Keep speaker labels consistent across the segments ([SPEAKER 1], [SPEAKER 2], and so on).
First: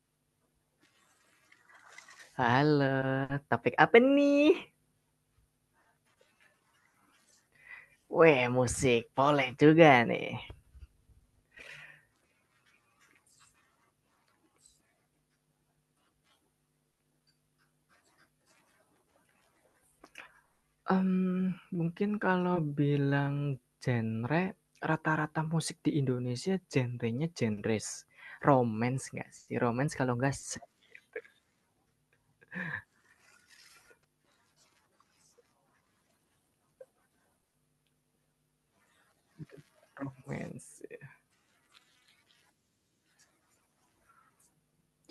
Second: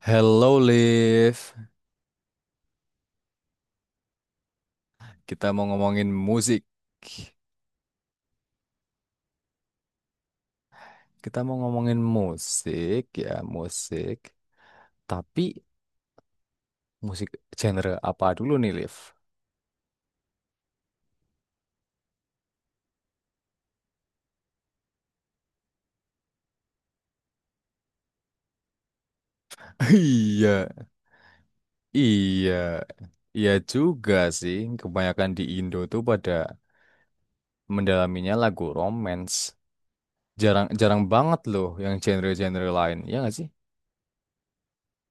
[SPEAKER 1] Hello Liv,
[SPEAKER 2] Halo, topik apa nih?
[SPEAKER 1] kita mau ngomongin musik.
[SPEAKER 2] Weh, musik. Boleh juga nih.
[SPEAKER 1] Kita mau ngomongin musik ya, musik. Tapi musik genre apa dulu nih Liv?
[SPEAKER 2] Mungkin kalau bilang genre, rata-rata musik di Indonesia genrenya genres. Romance nggak sih? Romance kalau nggak sad
[SPEAKER 1] Iya, iya, iya juga sih. Kebanyakan di Indo tuh pada mendalaminya lagu romance. Jarang,
[SPEAKER 2] romance.
[SPEAKER 1] jarang banget loh yang genre-genre lain. Iya nggak sih?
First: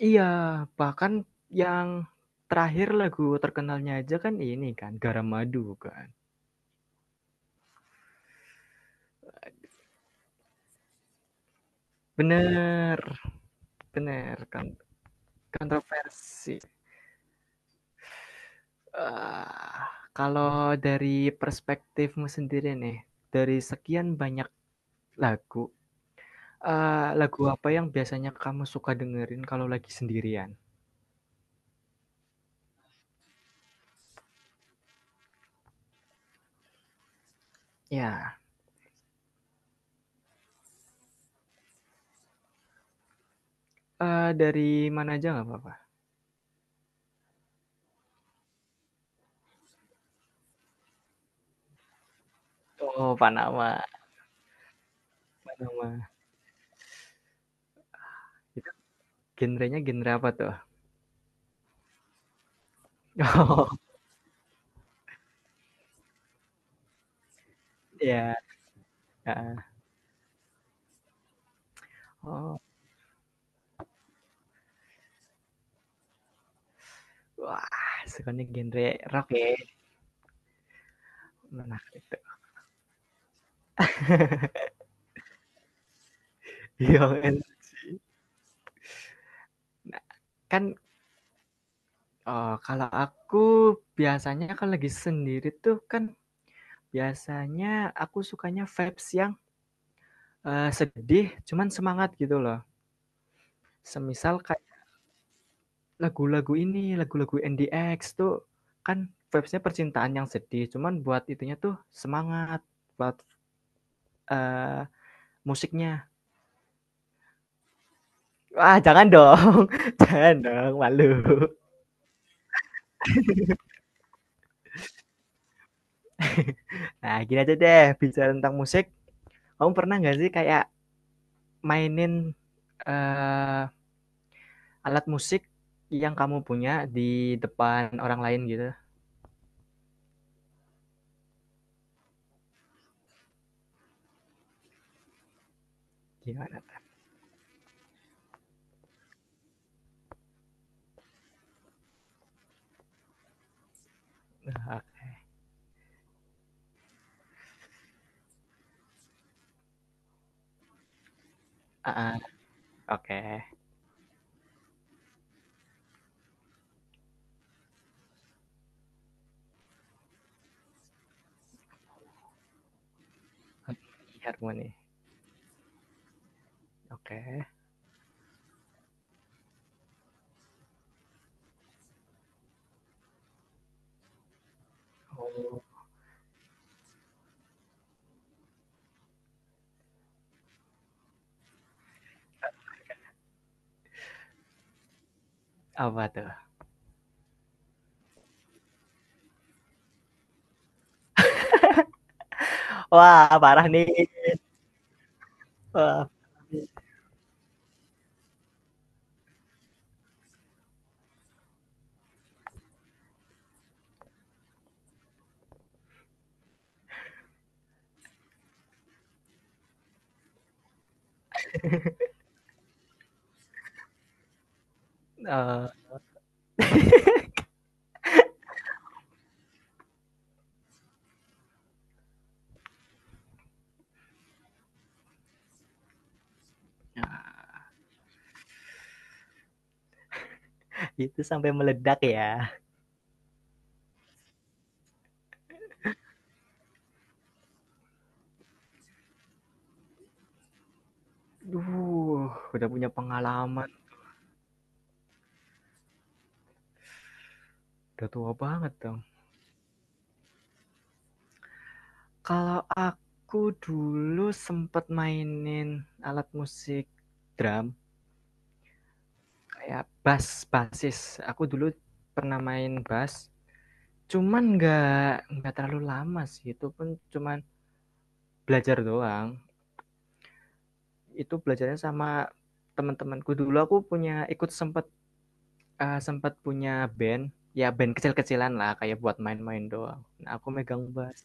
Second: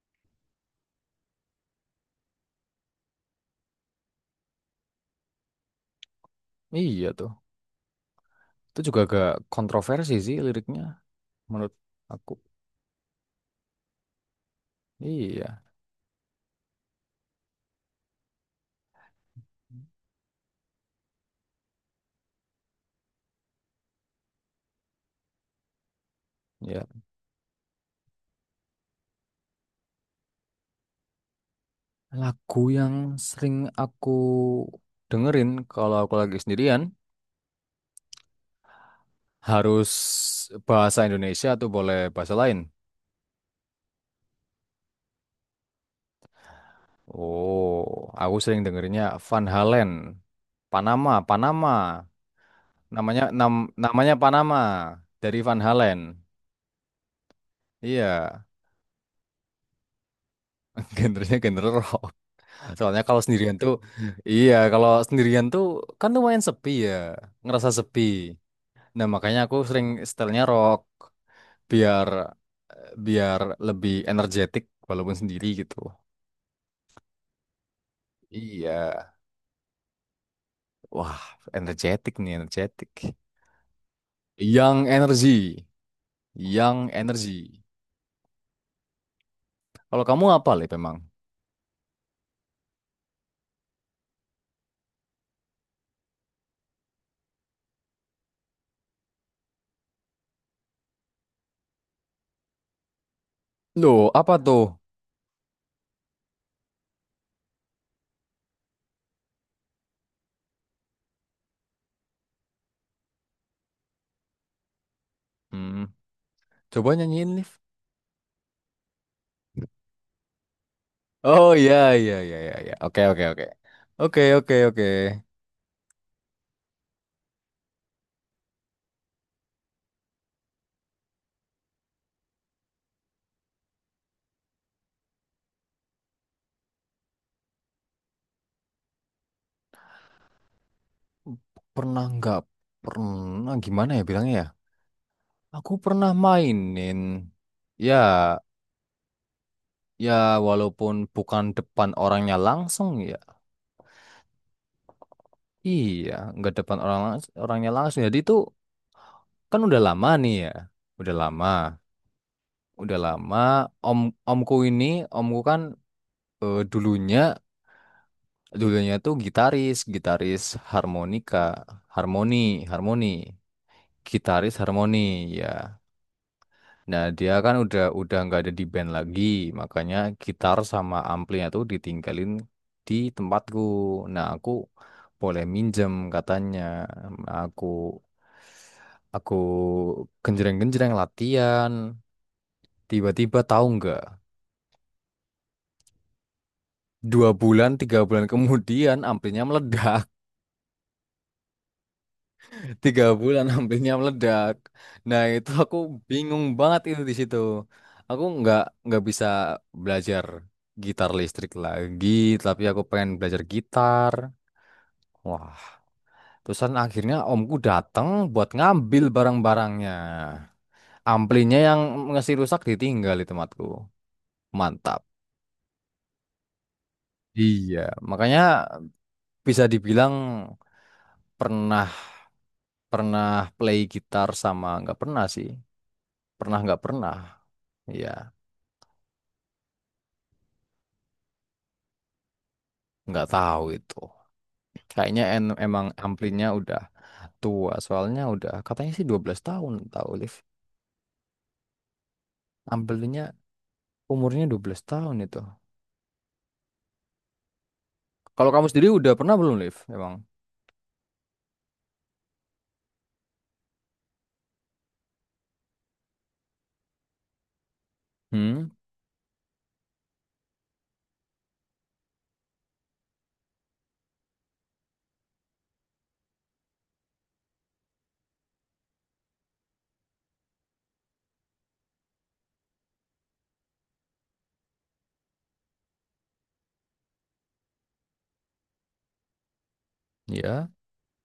[SPEAKER 2] Iya, bahkan yang terakhir lagu terkenalnya aja kan ini kan, Garam Madu kan.
[SPEAKER 1] Iya tuh. Itu juga agak kontroversi sih liriknya menurut aku.
[SPEAKER 2] Bener bener, kan
[SPEAKER 1] Iya.
[SPEAKER 2] kontroversi. Eee, Kalau dari perspektifmu sendiri nih, dari sekian banyak lagu,
[SPEAKER 1] Ya,
[SPEAKER 2] lagu apa yang biasanya kamu suka dengerin kalau lagi sendirian?
[SPEAKER 1] lagu yang sering aku dengerin kalau aku lagi sendirian
[SPEAKER 2] Ya,
[SPEAKER 1] harus bahasa Indonesia atau boleh bahasa lain.
[SPEAKER 2] dari mana aja nggak apa-apa.
[SPEAKER 1] Oh, aku sering dengerinnya Van Halen, Panama, Panama.
[SPEAKER 2] Oh,
[SPEAKER 1] Namanya
[SPEAKER 2] Panama
[SPEAKER 1] namanya Panama dari Van Halen.
[SPEAKER 2] Panama.
[SPEAKER 1] Iya,
[SPEAKER 2] Itu genrenya genre apa tuh?
[SPEAKER 1] genrenya genre rock. Soalnya kalau sendirian tuh,
[SPEAKER 2] Oh,
[SPEAKER 1] iya kalau sendirian tuh kan lumayan sepi ya, ngerasa sepi.
[SPEAKER 2] ya.
[SPEAKER 1] Nah makanya aku
[SPEAKER 2] Heeh.
[SPEAKER 1] sering setelnya rock. Biar
[SPEAKER 2] Oh,
[SPEAKER 1] biar lebih energetik walaupun sendiri gitu.
[SPEAKER 2] wah, sukanya genre
[SPEAKER 1] Iya.
[SPEAKER 2] rock ya?
[SPEAKER 1] Wah,
[SPEAKER 2] Menarik
[SPEAKER 1] energetik
[SPEAKER 2] itu.
[SPEAKER 1] nih, energetik. Yang energi, yang
[SPEAKER 2] Iya kan.
[SPEAKER 1] energi.
[SPEAKER 2] Nah,
[SPEAKER 1] Kalau kamu apa, Liv,
[SPEAKER 2] kan,
[SPEAKER 1] memang?
[SPEAKER 2] kalau aku biasanya kalau lagi sendiri tuh kan biasanya aku sukanya vibes yang, sedih cuman semangat gitu loh.
[SPEAKER 1] Loh, apa
[SPEAKER 2] Semisal kayak
[SPEAKER 1] tuh?
[SPEAKER 2] lagu-lagu ini, lagu-lagu N D X tuh kan vibesnya percintaan yang sedih, cuman buat itunya tuh semangat, buat, eee,
[SPEAKER 1] Hmm,
[SPEAKER 2] musiknya.
[SPEAKER 1] coba nyanyiin, Liv.
[SPEAKER 2] Wah jangan dong, jangan dong, malu.
[SPEAKER 1] Oh, iya, iya, iya, iya, iya. Oke, oke, oke. Oke, oke, oke.
[SPEAKER 2] Nah gini aja deh, bicara tentang musik, kamu pernah nggak sih kayak mainin, eee, alat musik yang kamu punya di depan orang lain gitu?
[SPEAKER 1] Pernah nggak? Pernah, gimana ya bilangnya ya? Aku pernah
[SPEAKER 2] Gimana tuh?
[SPEAKER 1] mainin. Ya, ya, walaupun bukan depan orangnya langsung ya. Iya, nggak depan orangnya langsung. Jadi itu kan udah lama nih ya, udah lama,
[SPEAKER 2] Heeh.
[SPEAKER 1] udah lama.
[SPEAKER 2] Oke.
[SPEAKER 1] Om Omku ini, omku kan dulunya dulunya tuh gitaris, harmonika, harmoni, harmoni, gitaris
[SPEAKER 2] Harmoni.
[SPEAKER 1] harmoni, ya. Nah, dia
[SPEAKER 2] Oke.
[SPEAKER 1] kan udah nggak ada di band lagi, makanya gitar sama amplinya tuh ditinggalin di tempatku. Nah, aku boleh
[SPEAKER 2] Oh.
[SPEAKER 1] minjem katanya. Nah, aku genjreng-genjreng latihan. Tiba-tiba tahu nggak?
[SPEAKER 2] Apa tuh?
[SPEAKER 1] Dua bulan, tiga bulan kemudian amplinya meledak. Tiga
[SPEAKER 2] Wah,
[SPEAKER 1] bulan
[SPEAKER 2] parah
[SPEAKER 1] ambilnya
[SPEAKER 2] nih.
[SPEAKER 1] meledak. Nah itu aku
[SPEAKER 2] Wah,
[SPEAKER 1] bingung banget itu di situ. Aku nggak bisa belajar gitar listrik lagi, tapi aku pengen belajar gitar. Wah, terusan akhirnya omku datang buat ngambil barang-barangnya. Amplinya yang ngasih rusak ditinggal di tempatku. Mantap.
[SPEAKER 2] eee,
[SPEAKER 1] Iya, makanya bisa dibilang pernah pernah play gitar sama nggak pernah sih. Pernah nggak pernah. Iya.
[SPEAKER 2] itu sampai meledak ya.
[SPEAKER 1] Nggak tahu itu. Kayaknya emang amplinya udah tua, soalnya udah katanya sih 12 tahun tahu Liv.
[SPEAKER 2] Duh, udah punya
[SPEAKER 1] Amplinya
[SPEAKER 2] pengalaman,
[SPEAKER 1] umurnya 12 tahun itu.
[SPEAKER 2] udah tua
[SPEAKER 1] Kalau kamu
[SPEAKER 2] banget
[SPEAKER 1] sendiri
[SPEAKER 2] dong.
[SPEAKER 1] udah pernah belum Liv? Emang?
[SPEAKER 2] Kalau aku dulu sempet mainin alat musik drum,
[SPEAKER 1] Hmm,
[SPEAKER 2] kayak bass, bassis. Aku dulu pernah main bass, cuman nggak terlalu lama sih, itu pun cuman belajar doang. Itu belajarnya sama teman-temanku dulu aku punya ikut sempat sempat punya band ya band kecil-kecilan lah kayak buat main-main doang, nah aku
[SPEAKER 1] ya.
[SPEAKER 2] megang bass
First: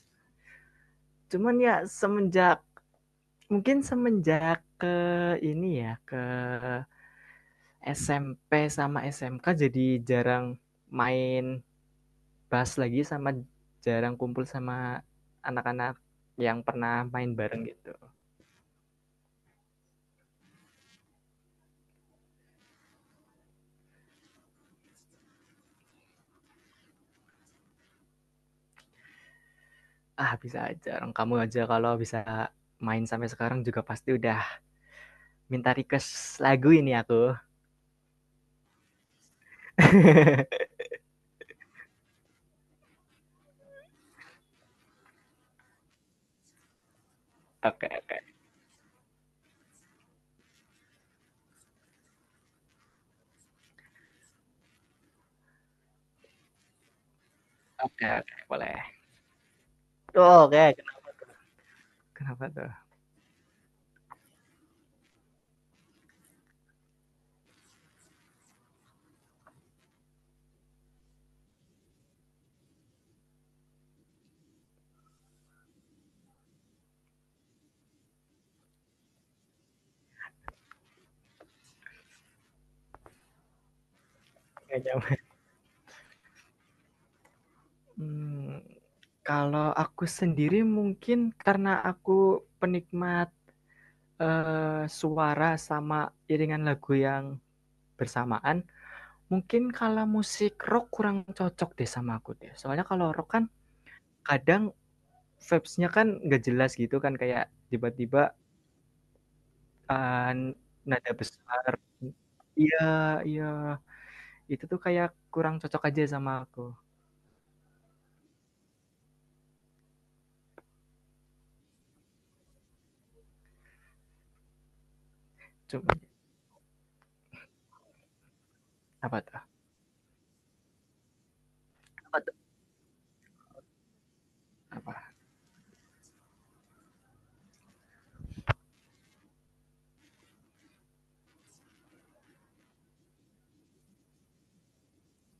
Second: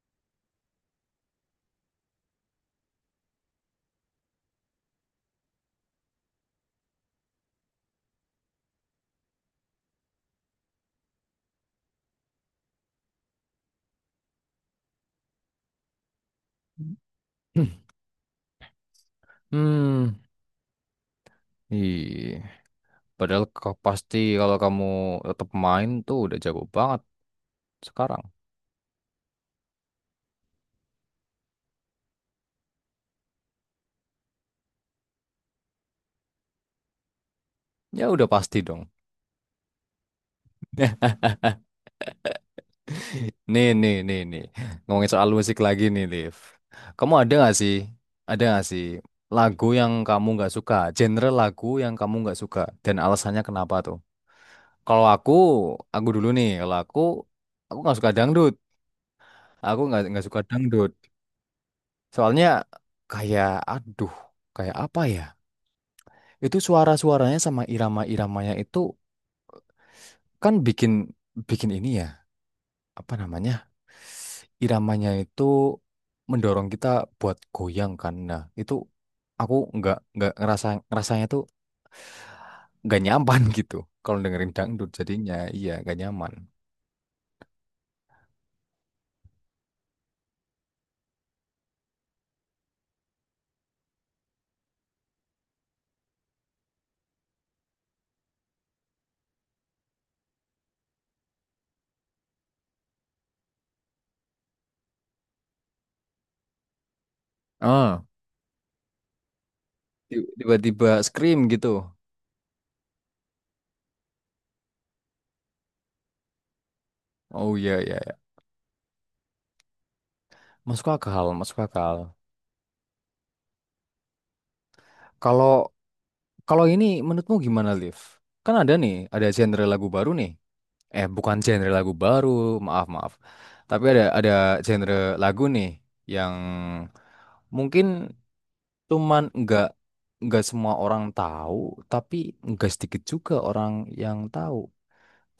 [SPEAKER 2] cuman ya semenjak mungkin semenjak ke ini ya ke SMP sama SMK jadi jarang main bass lagi sama jarang kumpul sama anak-anak yang pernah main bareng gitu.
[SPEAKER 1] Hmm, ih. Padahal kau pasti kalau kamu tetap main tuh udah jago banget sekarang.
[SPEAKER 2] Ah bisa aja, orang kamu aja kalau bisa main sampai sekarang juga pasti udah minta request lagu ini aku.
[SPEAKER 1] Ya udah pasti dong. Nih, nih, nih, nih. Ngomongin soal musik lagi nih, Liv. Kamu ada gak sih?
[SPEAKER 2] Oke, oke.
[SPEAKER 1] Ada gak sih lagu yang kamu nggak suka? Genre lagu yang kamu nggak suka dan alasannya kenapa tuh? Kalau aku dulu nih. Kalau aku nggak suka
[SPEAKER 2] Oke,
[SPEAKER 1] dangdut.
[SPEAKER 2] boleh.
[SPEAKER 1] Aku nggak suka
[SPEAKER 2] Oh, oke,
[SPEAKER 1] dangdut.
[SPEAKER 2] kenapa, kenapa
[SPEAKER 1] Soalnya
[SPEAKER 2] tuh?
[SPEAKER 1] kayak, aduh, kayak apa ya? Itu suara-suaranya sama irama-iramanya itu kan bikin bikin ini ya. Apa namanya, iramanya itu mendorong kita buat goyang kan, nah itu aku nggak ngerasa ngerasanya tuh nggak nyaman gitu kalau dengerin dangdut jadinya iya nggak nyaman.
[SPEAKER 2] Hmm, kalau aku sendiri mungkin karena aku penikmat suara sama iringan lagu yang bersamaan, mungkin kalau musik rock kurang cocok deh sama aku deh. Soalnya kalau rock kan kadang vibes-nya kan nggak jelas gitu kan kayak
[SPEAKER 1] Ah,
[SPEAKER 2] tiba-tiba eh,
[SPEAKER 1] tiba-tiba
[SPEAKER 2] nada
[SPEAKER 1] scream
[SPEAKER 2] besar.
[SPEAKER 1] gitu.
[SPEAKER 2] Iya, iya, itu tuh kayak kurang cocok aja sama aku.
[SPEAKER 1] Oh iya iya iya. Masuk akal masuk akal. Kalau
[SPEAKER 2] Cuman
[SPEAKER 1] kalau ini menurutmu gimana Liv, kan ada nih
[SPEAKER 2] apa
[SPEAKER 1] ada
[SPEAKER 2] tuh?
[SPEAKER 1] genre lagu baru nih, eh bukan genre lagu
[SPEAKER 2] Apa
[SPEAKER 1] baru,
[SPEAKER 2] tuh?
[SPEAKER 1] maaf maaf, tapi ada genre
[SPEAKER 2] Apa?
[SPEAKER 1] lagu nih yang mungkin cuman nggak semua orang tahu, tapi nggak sedikit juga orang yang tahu.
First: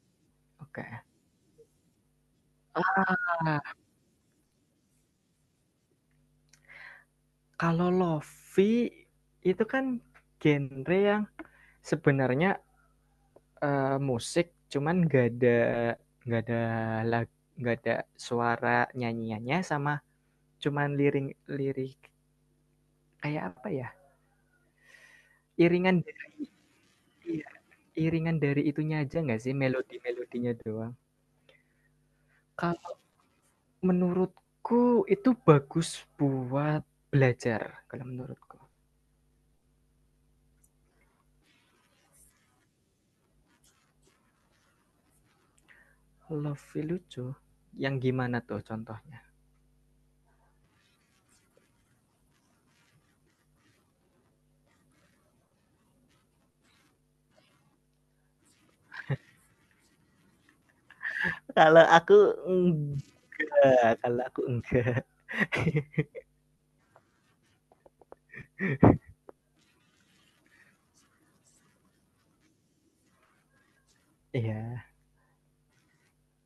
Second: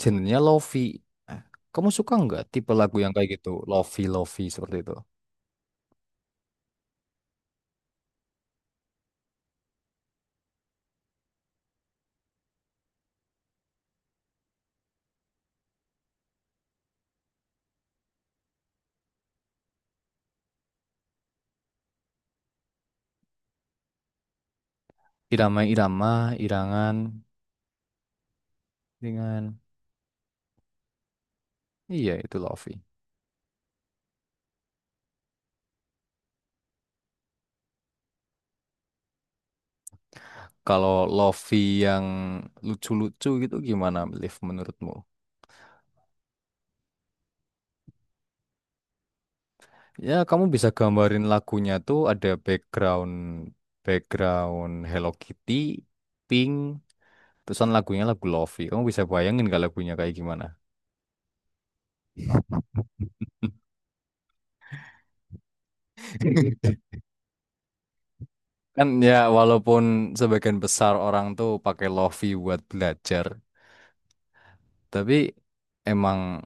[SPEAKER 1] Genrenya lofi.
[SPEAKER 2] Oke. Okay.
[SPEAKER 1] Eh, kamu suka nggak tipe lagu yang kayak gitu, lofi lofi seperti itu?
[SPEAKER 2] Kalau lofi itu kan genre yang sebenarnya musik cuman gak ada lag gak ada suara nyanyiannya sama cuman lirik lirik kayak apa ya, iringan
[SPEAKER 1] Irama-irama,
[SPEAKER 2] dari
[SPEAKER 1] irangan,
[SPEAKER 2] iya, iringan dari itunya aja nggak sih,
[SPEAKER 1] dengan
[SPEAKER 2] melodi melodinya doang.
[SPEAKER 1] iya itu lofi.
[SPEAKER 2] Kalau menurutku itu bagus buat belajar, kalau menurutku.
[SPEAKER 1] Kalau lofi yang lucu-lucu gitu gimana, Liv, menurutmu?
[SPEAKER 2] Lebih lucu? Yang gimana tuh contohnya?
[SPEAKER 1] Ya, kamu bisa gambarin lagunya tuh ada background background Hello Kitty, Pink, terusan lagunya lagu lofi. Kamu bisa bayangin gak lagunya kayak gimana?
[SPEAKER 2] Kalau aku enggak, kalau aku enggak.
[SPEAKER 1] Kan ya walaupun sebagian besar orang tuh pakai lofi buat belajar,
[SPEAKER 2] Iya.
[SPEAKER 1] tapi emang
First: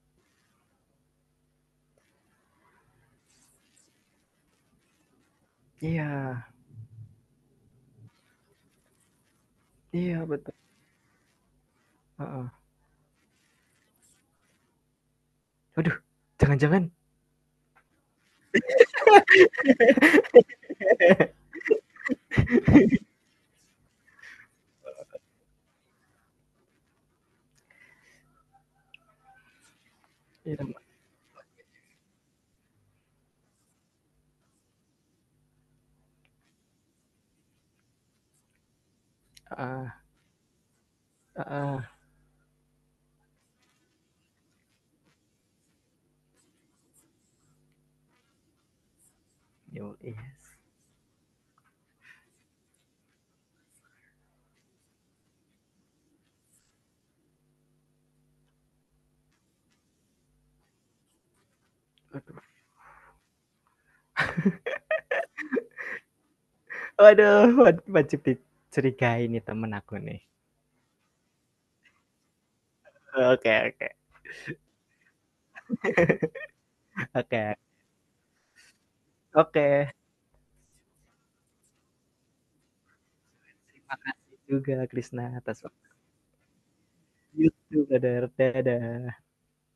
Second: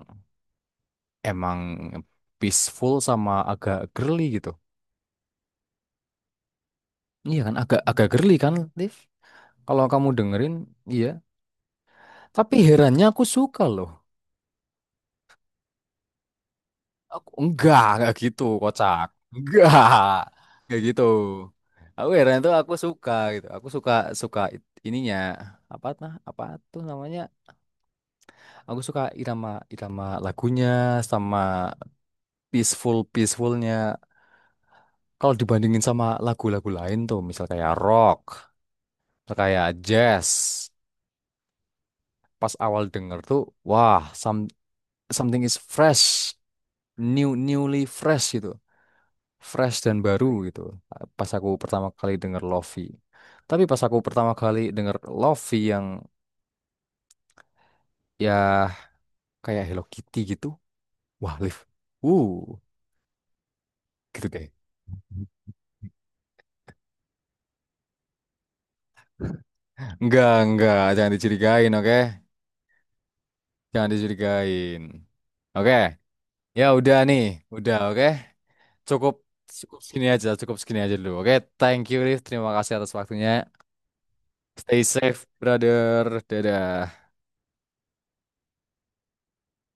[SPEAKER 1] emang peaceful sama agak girly gitu.
[SPEAKER 2] Iya.
[SPEAKER 1] Iya kan agak agak girly kan, Liv? Kalau kamu
[SPEAKER 2] Iya
[SPEAKER 1] dengerin,
[SPEAKER 2] betul,
[SPEAKER 1] iya.
[SPEAKER 2] heeh.
[SPEAKER 1] Tapi herannya aku suka loh.
[SPEAKER 2] Waduh, jangan-jangan
[SPEAKER 1] Aku enggak gitu, kocak. Enggak. Enggak gitu. Aku heran tuh aku suka gitu. Aku suka suka it- ininya apa, nah apa tuh namanya? Aku suka irama irama
[SPEAKER 2] itu
[SPEAKER 1] lagunya sama peaceful peacefulnya. Kalau dibandingin sama lagu-lagu lain tuh, misal kayak rock, misal kayak
[SPEAKER 2] heeh
[SPEAKER 1] jazz,
[SPEAKER 2] heeh,
[SPEAKER 1] pas awal denger tuh, wah, something is fresh, newly fresh gitu. Fresh
[SPEAKER 2] yo
[SPEAKER 1] dan
[SPEAKER 2] yes.
[SPEAKER 1] baru gitu. Pas aku pertama kali denger lofi. Tapi pas aku pertama kali denger lofi yang ya kayak Hello Kitty gitu. Wah, Liv. Uh,
[SPEAKER 2] Waduh
[SPEAKER 1] gitu deh.
[SPEAKER 2] waduh wajib dicurigai nih temen aku nih.
[SPEAKER 1] Enggak, jangan dicurigain, oke?
[SPEAKER 2] Oke oke.
[SPEAKER 1] Jangan dicurigain. Oke. Ya udah nih,
[SPEAKER 2] Oke
[SPEAKER 1] udah oke. Cukup
[SPEAKER 2] oke.
[SPEAKER 1] Cukup segini aja, cukup segini aja dulu. Oke, thank you Liv. Terima kasih atas waktunya.
[SPEAKER 2] Terima kasih juga
[SPEAKER 1] Stay safe,
[SPEAKER 2] Krisna atas waktu
[SPEAKER 1] brother. Dadah.
[SPEAKER 2] YouTube, dadah dadah.